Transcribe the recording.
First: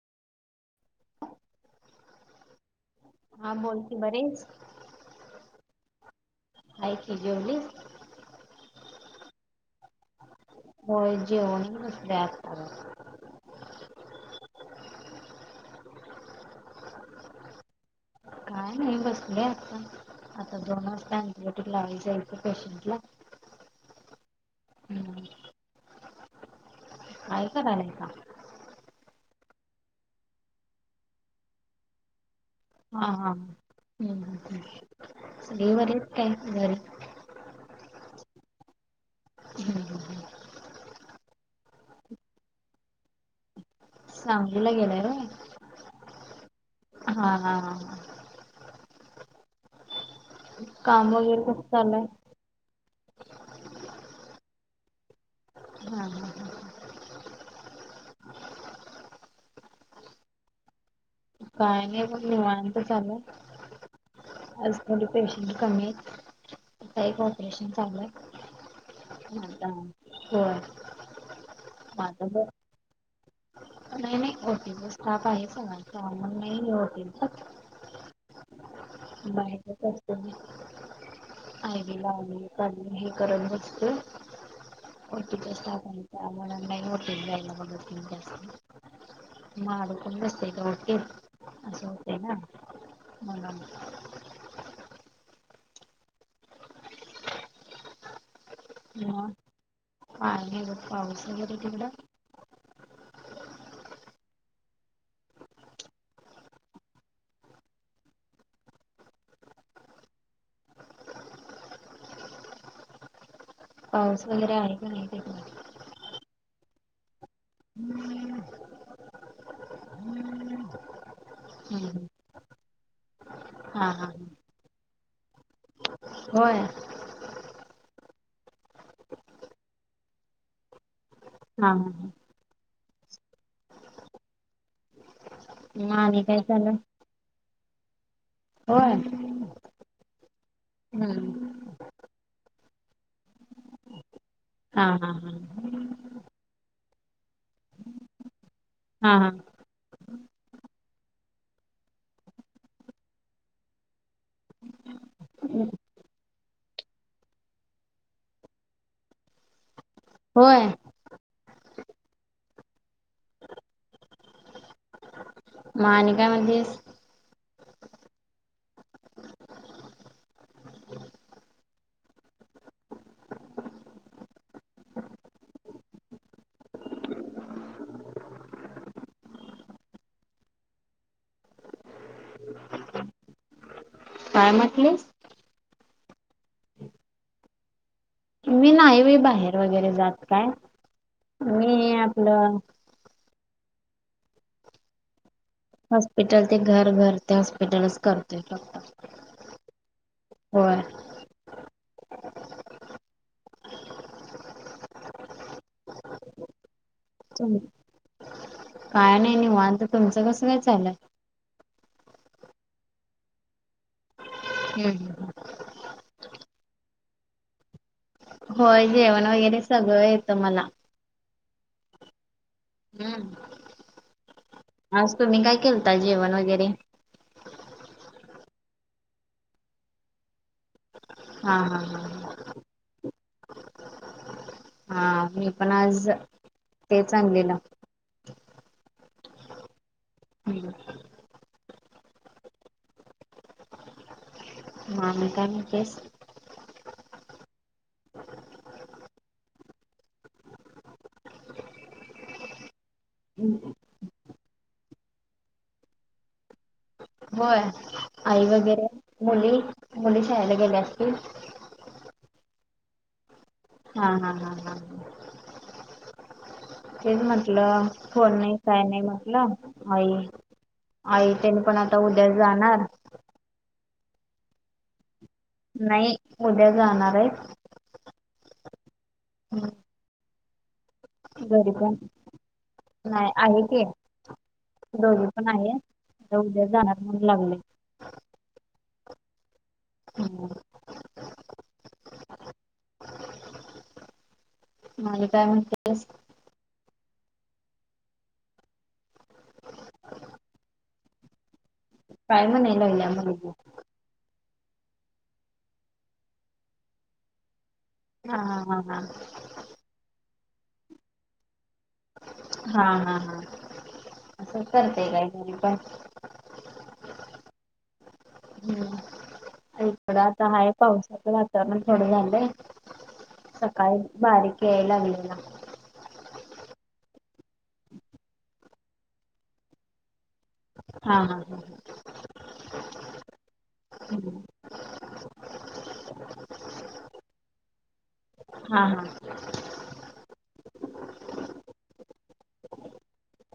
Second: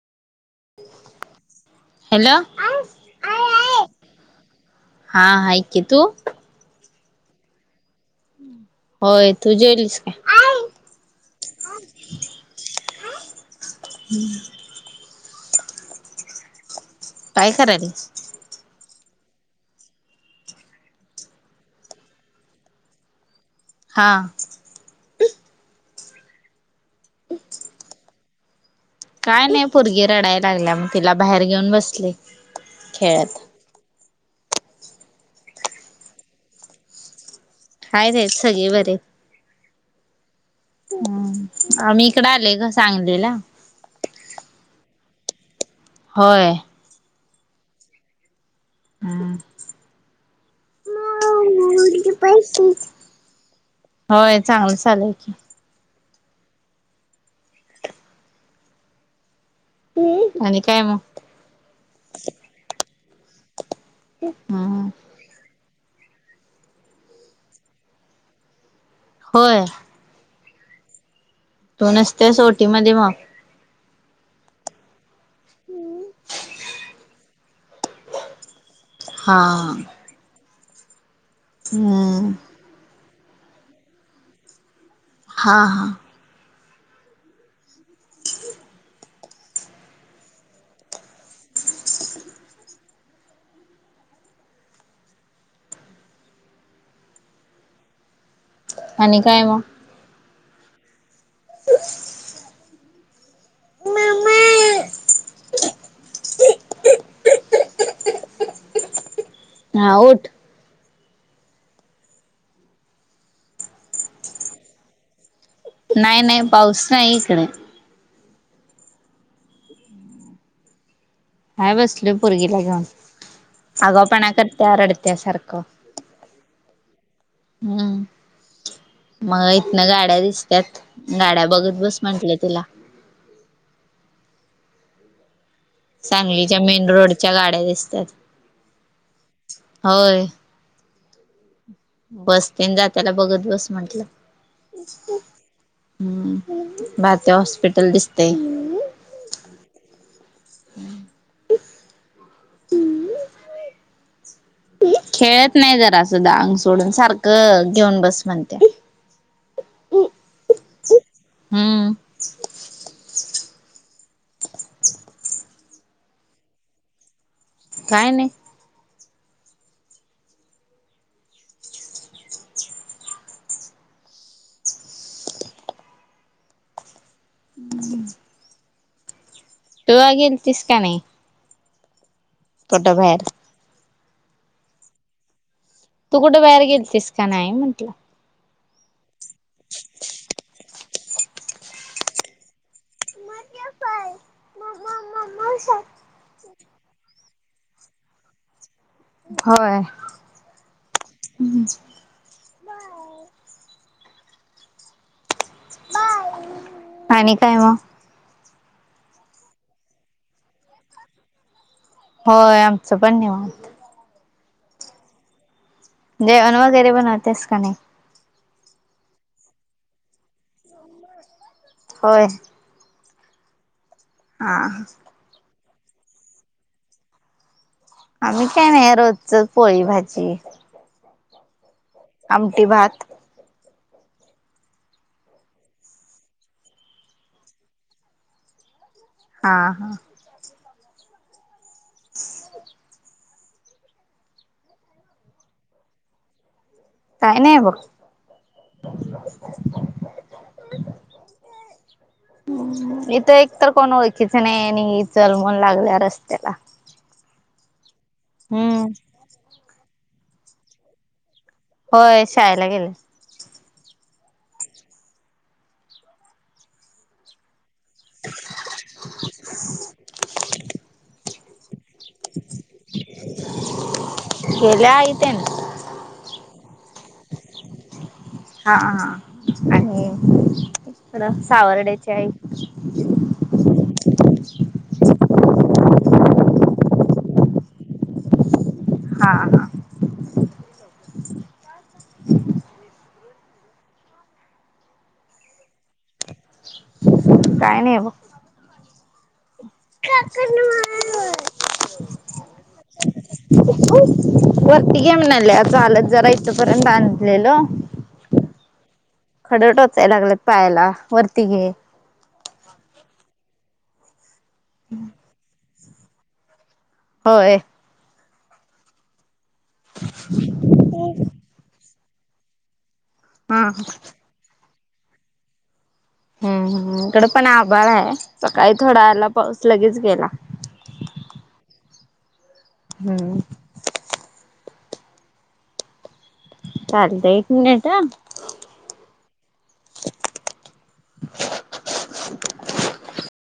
Hello, हा बोल की बरी आहेस. हा आहे की तू हाय की जेवलीस होय तू जेवलीस काय होय जेवूण बसलोय आता [unintelligible] काय करालीस काय नाही बसले आता आता दोन वाजता ऑन्टीबायोटीक लावाचय पेशंटला हा [unintelligible] काय करालायसा काय नाही पोरगी रडायला लागल्या मग तिला बाहेर घेऊन बसले हा, हा खेळत. [unintelligible] आहेत, आहेत सगळे बरी आहेत [unintelligible] हम आम्ही इकड आलोय ग सांगलीला सांगलीला गेलाय होय होय हा, हा, हा, हा हम्म काम वगैरे कसं चाललय होय चांगलं चालुय हा हा हा. आणि काय मग काय नाही मग निवांत चालु आहे आज हम्म थोडी पेशंट कमी आहेत आता एक ऑपरेशन चालू आहे होय होय तू मग आता नसत्यास बघ ओटी मध्ये मग नाही, नाही ओटीचा स्टाफ आहेच ह सामन नाहीय ओटीच हा बाहेर [unintelligible] आ हम्म [unintelligible] हे करत नसते ओटीच्या हा हा स्थापम नाही ओटी द्यायला बघत जातेस मग आता बसते काय उठते असं होतय ना म्हणून आणि म काय मग काही नाही बघ पाऊस वगैरे तिकडं हा उठ पाऊस वगैरे आहे का नाही तिकडं नाही, नाही पाऊस नाही इकड हाय हम्म हम्म. बसलोय पोरगीला घेऊन हा हा आगाऊपणा करत्या रडत्या सारखं होय हम्म मग इथन गाड्या दिसत्यात गाड्या हा बघत बस हा. म्हंटल्या तिला मग आणि काय सांगलीच्या चालू मेन रोडच्या गाड्या दिसतात होय होय हम्म बस तेन जाताना बघत बस म्हंटलं हा हा हा हम्म, भारती हॉस्पिटल दिसतय. हा, हा. [inaudible] खेळत नाही जरा अस आंग सोडून, ‌सारखं घेऊन बस म्हणत्या. होय हम्म म आणि काय म्हणतीस? काय नाही. [inaudible] तू आज गेलतीस का नाही? कुठं बाहेर? काय म्हटलीस? तू कुठं बाहेर गेलतीस का नाही म्हटलं? मी नाही मी बाहेर वगैरे जात काय, मी आपलं- [unintelligible] हॉस्पिटल ते घर, घर ते हॉस्पिटलच करते फक्त. होय. [unintelligible] आणि काय मग? काय नाही, निवांत तुमच कसं काय चाललंय? होय, आमचं पण निवांत. [unintelligible] जेवण वगैरे, बनवतेस का नाही? होय, जेवायला वगैरे सगळं येतं मला. होय. हम्म. हा. मग तुम्ही काय केलता, जेवण वगैरे? आम्ही काही नाही, रोजच पोळी, भाजी. हा, हा, हा. आमटी, भात. ह मी पण आज तेच आणलेलं? हा, हा. [inaudible] [inaudible] [unintelligible] काय नाही बघ. [unintelligible] इथं एकतर कोण ओळखीच नाही आणि चल म्हणून लागल्या रस्त्याला. होय, आई हम्म वगैरे मुली, मुली शाळाला गेल्या असतील. होय शाळेला गेले. हा, हा, हा, हा, हा. तेच म्हटलं, फोन नाही, काय नाही म्हटलं, आई- आई त्यांनी पण आता उद्या जाणार. गेल्या आई तेन? नाही, उद्या जाणार आहेत. हा आणि इकडं घरी पण सावर्ड्याचे आई? नाही आहे की, दोघी पण आहे, उद्या जाणार म्हणून लागले. हा हा. हम्. मंग काय, म्हणतियेस? काय नाही, बग. काकांण मार काय म्हणाय लागल्या मुलगी वरती घ्या म्हणाले, चालत जरा इथपर्यंत आणलेल. हा हा हा. खड टोचायला लागलेत पायाला, वरती घे. हां हां हां, असंचं करतेय काहीतरी, पण होय. हम्म. थोडं आता हाये पावसाच वातावरण, थोडं झालंय, हा सकाळी बारीक याय लागलेला. हम्म हम, इकड पण आभाळ हाय, सकाळी थोडा आला पाऊस, लगेच गेला. हां हां हां. हम्. हम्. चालत, एक मिनिट हं. हां हां.